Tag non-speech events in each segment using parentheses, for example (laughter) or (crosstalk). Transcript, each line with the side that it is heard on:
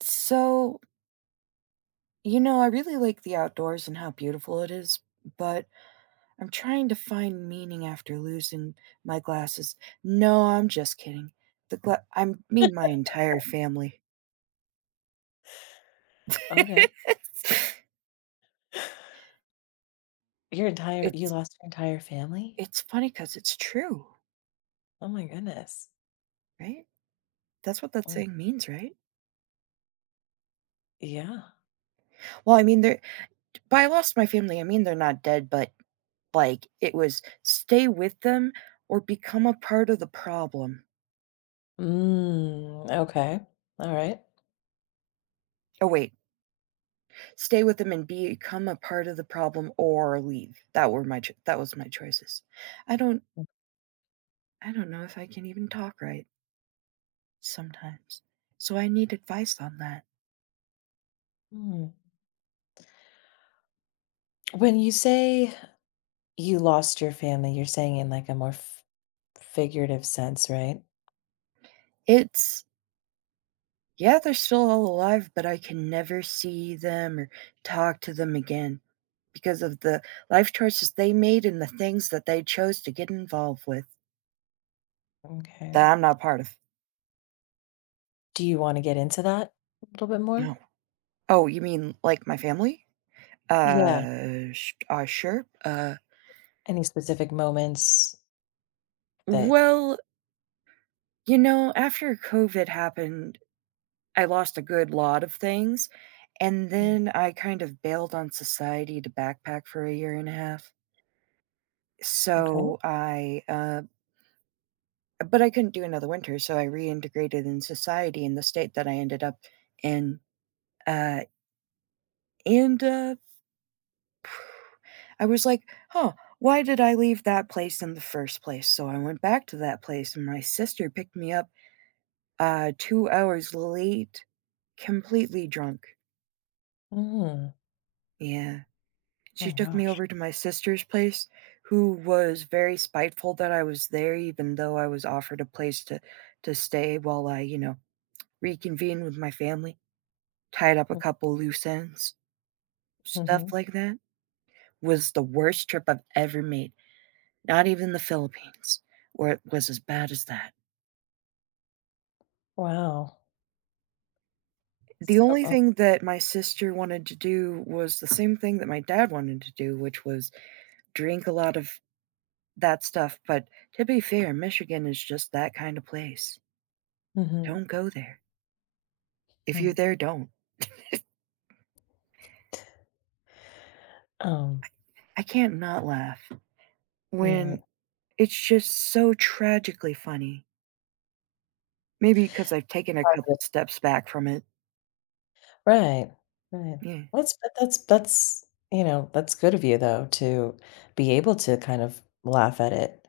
right: So, you know, I really like the outdoors and how beautiful it is, but I'm trying to find meaning after losing my glasses. No, I'm just kidding. I mean my entire family.
left: Okay.
right: (laughs)
left: Your entire you
right: it's
left: lost your entire family?
right: it's funny cuz it's true,
left: Oh my goodness.
right: right? That's what that
left: Oh my
right: saying means, right?
left: yeah.
right: Well, I mean they're by I lost my family, I mean they're not dead, but like it was stay with them or become a part of the problem.
left: Okay. All right.
right: Oh wait, stay with them and become a part of the problem or leave. That was my choices. I don't I don't know if I can even talk right sometimes, so I need advice on that.
left: Mm. When you say you lost your family, you're saying in like a more f figurative sense, right?
right: It's Yeah, they're still all alive, but I can never see them or talk to them again because of the life choices they made and the things that they chose to get involved with
left: Okay.
right: that I'm not part of.
left: Do you want to get into that a little bit
right: No.
left: more?
right: Oh, you mean like my family?
left: Yeah.
right: Sh Sure.
left: Any specific moments that
right: Well, you know, after COVID happened, I lost a good lot of things, and
left: Mm,
right: then I kind of bailed on society to backpack for a year and a half. So
left: okay.
right: I, uh, but I couldn't do another winter, so I reintegrated in society in the state that I ended up in. Uh, and (sighs) I was like, huh, why did I leave that place in the first place? So I went back to that place, and my sister picked me up 2 hours late, completely drunk.
left: Mm,
right: Yeah.
left: my
right: She took me
left: gosh.
right: over to my sister's place, who was very spiteful that I was there, even though I was offered a place to stay while I, you know, reconvened with my family, tied up a couple loose ends, stuff
left: Mhm.
right: like that. Was the worst trip I've ever made. Not even the Philippines, where it was as bad as that.
left: Wow.
right: The
left: So,
right: only
left: oh,
right: thing that my sister wanted to do was the same thing that my dad wanted to do, which was drink a lot of that stuff, but to be fair, Michigan is just that kind of place.
left: mhm,
right: Don't go there. If
left: mm,
right: you're there, don't.
left: um,
right: I can't not laugh
left: all right.
right: when it's just so tragically funny. Maybe because I've taken a couple steps back from it.
left: Right, right.
right: Yeah.
left: Well, it's but that's that's good of you, though, to be able to kind of laugh at it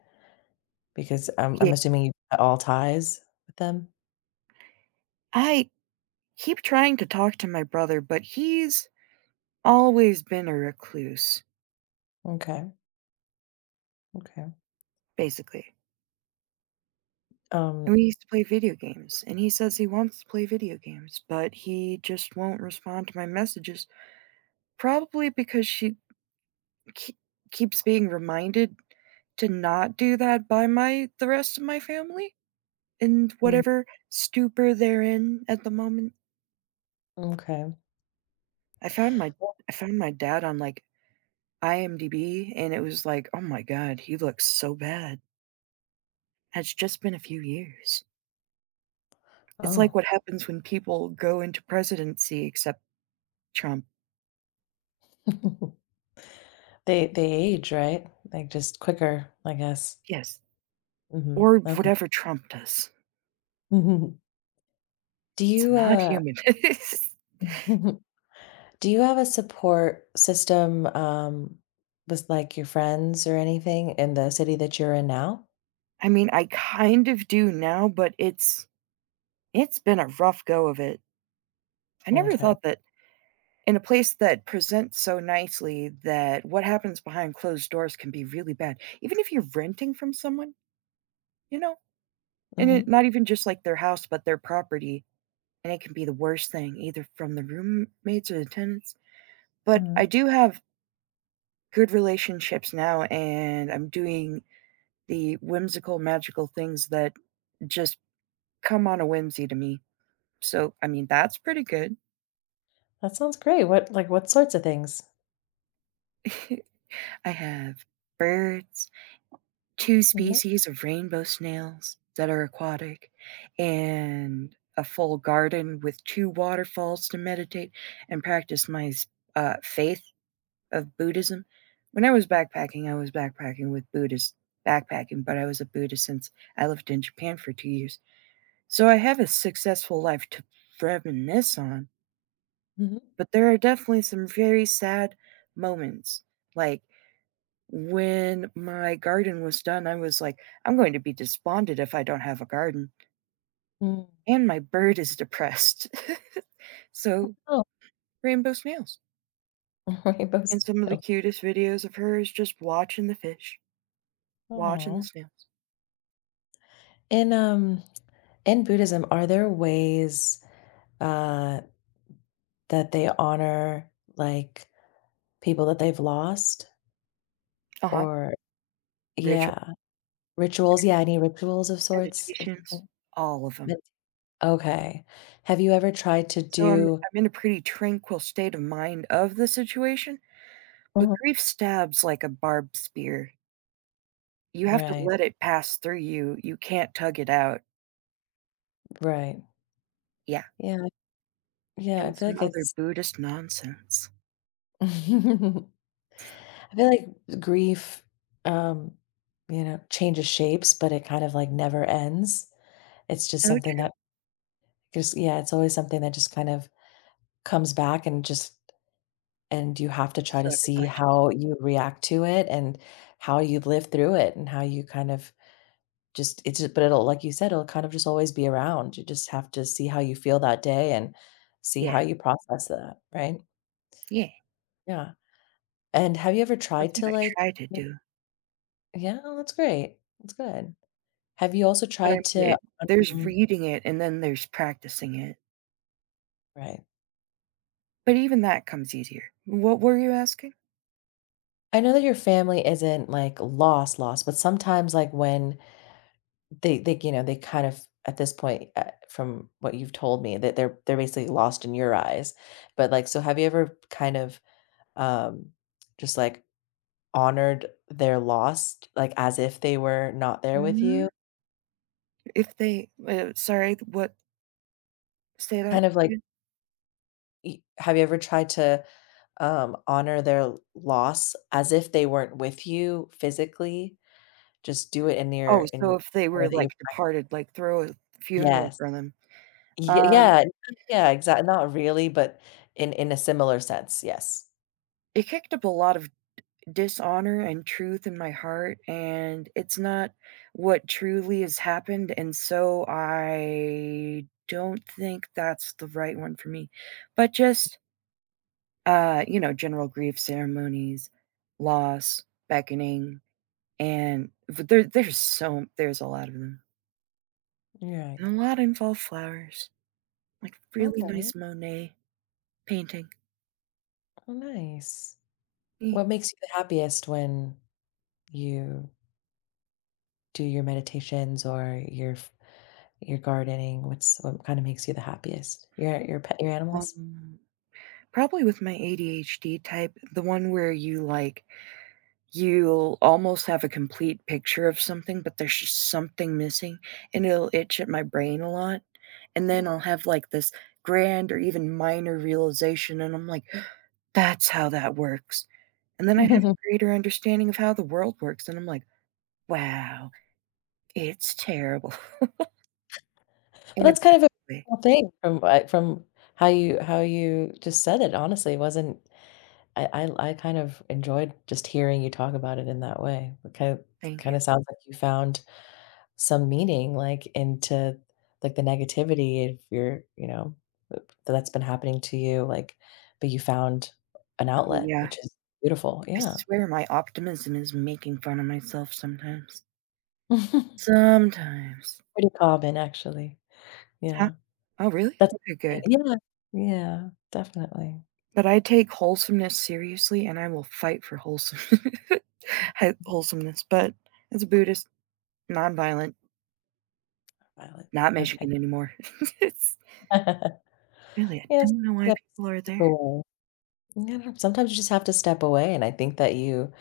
left: because I'm
right: Yeah.
left: I'm assuming you cut all ties with them?
right: I keep trying to talk to my brother, but he's always been a recluse,
left: Okay, okay.
right: basically. And
left: Um,
right: we used to play video games, and he says he wants to play video games, but he just won't respond to my messages, probably because she K keeps being reminded to not do that by my the rest of my family in
left: mm,
right: whatever stupor they're in at the moment.
left: okay.
right: I found my I found my dad on, like, IMDb, and it was like, "Oh my god, he looks so bad." It's just been a few years. It's like
left: Oh.
right: what happens when people go into presidency except Trump.
left: (laughs) They age, right? Like, just quicker, I guess.
right: Yes,
left: Mhm,
right: or
left: okay. (laughs)
right: whatever Trump does.
left: Mhm. Do
right: It's
left: you,
right: not
left: uh
right: human. (laughs)
left: (laughs) do you have a support system, with, like, your friends or anything in the city that you're in now?
right: I mean, I kind of do now, but it's been a rough go of it. I never
left: Okay.
right: thought that in a place that presents so nicely that what happens behind closed doors can be really bad, even if you're renting from someone, you know? And it
left: Mhm,
right: not even just like their house, but their property, and it can be the worst thing either from the roommates or the tenants. But I
left: mhm.
right: do have good relationships now, and I'm doing the whimsical, magical things that just come on a whimsy to me. So, I mean, that's pretty good.
left: That sounds great. What sorts of things?
right: (laughs) I have birds. 2
left: Mhm,
right: species of rainbow snails that are aquatic, and a full garden with 2 waterfalls to meditate and practice my s faith of Buddhism. When I was backpacking with Buddhist backpacking, but I was a Buddhist since I lived in Japan for 2 years. So I have a successful life to reminisce on,
left: mhm,
right: but there are definitely some very sad moments, like when my garden was done, I was like, "I'm going to be despondent if I don't have a garden,
left: mm.
right: and my bird is depressed." (laughs) So,
left: Oh,
right: rainbow snails,
left: (laughs)
right: and
left: rainbows and
right: some of the
left: hills.
right: cutest videos of her is just watching the fish, watching the
left: Oh.
right: snails.
left: In, um, in Buddhism, are there ways, uh, that they honor, like, people that they've lost?
right: Uh-huh,
left: Or
right: rituals,
left: yeah, rituals? Yeah, any rituals of sorts or
right: meditations,
left: something?
right: all of them.
left: That okay. Have you ever tried to do
right: I'm in a pretty tranquil state of mind of the situation, but
left: Mhm.
right: grief stabs like a barbed spear. You have to
left: Right,
right: let it pass through you, you can't tug it out.
left: right.
right: Yeah.
left: Yeah, yeah, I
right: And
left: feel
right: some
left: like
right: other
left: it's
right: Buddhist nonsense.
left: (laughs) I feel like grief, um, you know, changes shapes, but it kind of like never ends. It's just
right: So
left: something
right: true,
left: that just, yeah, it's always something that just kind of comes back and just, and you have to try to
right: sucker
left: see
right: punches.
left: how you react to it and how you live through it and how you kind of just, it's just, but it'll, like you said, it'll kind of just always be around. You just have to see how you feel that day and see
right: Yeah,
left: how you process that. Right.
right: yeah,
left: Yeah. And have you ever
right: that's
left: tried
right: what
left: to
right: I
left: like,
right: try to do,
left: yeah, well, that's great. That's good. Have you also
right: but I
left: tried
right: mean,
left: to
right: it there's
left: unlearn
right: reading it and then there's practicing it,
left: Right.
right: but even that comes easier. What were you asking?
left: I know that your family isn't, like, lost, lost, but sometimes, like, when they, you know, they kind of at this point, from what you've told me, that they're basically lost in your eyes. But, like, so have you ever kind of, um, just, like, honored their loss, like, as if they were not there with
right: Mm,
left: you?
right: if they sorry, what say that
left: Kind of like
right: again?
left: y have you ever tried to, honor their loss as if they weren't with you physically? Just do it in your
right: Oh, so
left: in
right: if they were,
left: when you
right: like, departed, like, throw a funeral
left: Yes.
right: for them.
left: Y
right: Um,
left: yeah, yeah, exact not really, but in a similar sense, yes.
right: it kicked up a lot of dishonor and truth in my heart, and it's not what truly has happened, and so I don't think that's the right one for me. But just, you know, general grief ceremonies, loss, beckoning, there's so there's a lot of them,
left: You're right.
right: and a lot involve flowers, like really
left: Okay.
right: nice Monet painting.
left: Oh, nice.
right: Eh.
left: What makes you the happiest when you do your meditations or your f your gardening? What's what kinda makes you the happiest? Your pet your animals?
right: Um, Probably with my ADHD type, the one where you like you'll almost have a complete picture of something, but there's just something missing, and it'll itch at my brain a lot, and then I'll have, like, this grand or even minor realization, and I'm like, "That's how that works." And then I have a
left: (laughs)
right: greater understanding of how the world works, and I'm like, "Wow, it's terrible." (laughs)
left: But
right: In a
left: that's kind of a
right: beautiful way.
left: cool thing from how you just said it, honestly, it wasn't I kind of enjoyed just hearing you talk about it in that way. It
right: Thank
left: kind
right: you.
left: of sounds like you found some meaning, like, into, like, the negativity of your you know, that's been happening to you, like, but you found an
right: Oh,
left: outlet,
right: yeah.
left: which is beautiful,
right: I
left: yeah.
right: swear my optimism is making fun of myself sometimes.
left: (laughs)
right: Sometimes.
left: Pretty common, actually,
right: Huh?
left: yeah.
right: Oh, really?
left: That's
right: Okay, good.
left: yeah, yeah, definitely.
right: But I take wholesomeness seriously, and I will fight for wholesome (laughs) ha wholesomeness, but as a Buddhist, nonviolent,
left: Violet,
right: not
left: okay.
right: Michigan anymore. (laughs) It's
left: (laughs)
right: really, I
left: Yes,
right: don't know why
left: yes,
right: people are
left: step
right: there.
left: away. Yeah, sometimes you just have to step away, and I think that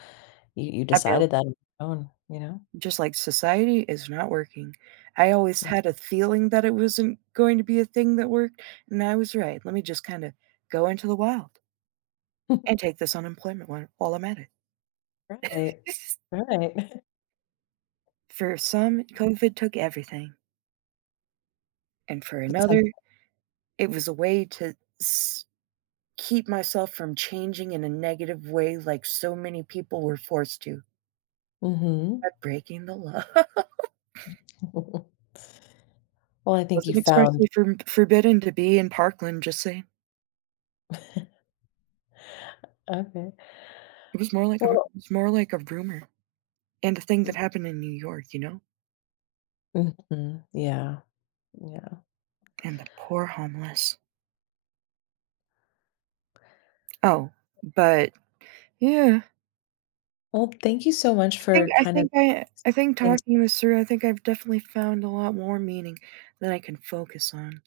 left: you
right: I bailed.
left: decided that on your own, you know?
right: Just like society is not working. I always had a feeling that it wasn't going to be a thing that worked, and I was right. Let me just kinda go into the wild and
left: (laughs)
right: take this unemployment one while I'm at it.
left: Right.
right: (laughs)
left: Right. (laughs)
right: For some, COVID took everything, and for
left: But some
right: another, it was a way to s keep myself from changing in a negative way like so many people were forced to
left: Mhm.
right: by breaking the law. (laughs)
left: (laughs) Well, I think you
right: Wasn't
left: found
right: expressly for forbidden to be in Parkland, just saying.
left: okay.
right: It
left: Well
right: was more like a rumor and a thing that happened in New York, you know?
left: mhm, yeah, yeah.
right: And the poor homeless. Oh, but yeah,
left: Well, thank you so much
right: I think
left: for
right: I
left: kind of
right: think I I think
left: things.
right: talking this through, I think I've definitely found a lot more meaning that I can focus on,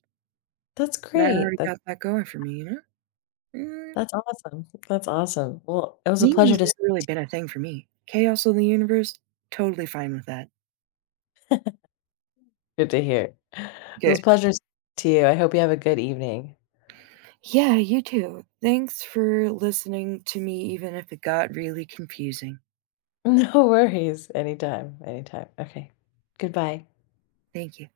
left: That's
right: and I
left: great.
right: already got that going for me, you know? Mm,
left: That's awesome. That's awesome. Well, it was a pleasure
right: meaning's
left: to
right: never really been a thing for me. Chaos of the universe, totally fine with that.
left: good to hear. It was
right: Good.
left: a pleasure s to you. I hope you have a good evening.
right: Yeah, you too. Thanks for listening to me, even if it got really confusing.
left: (laughs) No worries. Anytime, anytime. Okay. Goodbye.
right: Thank you.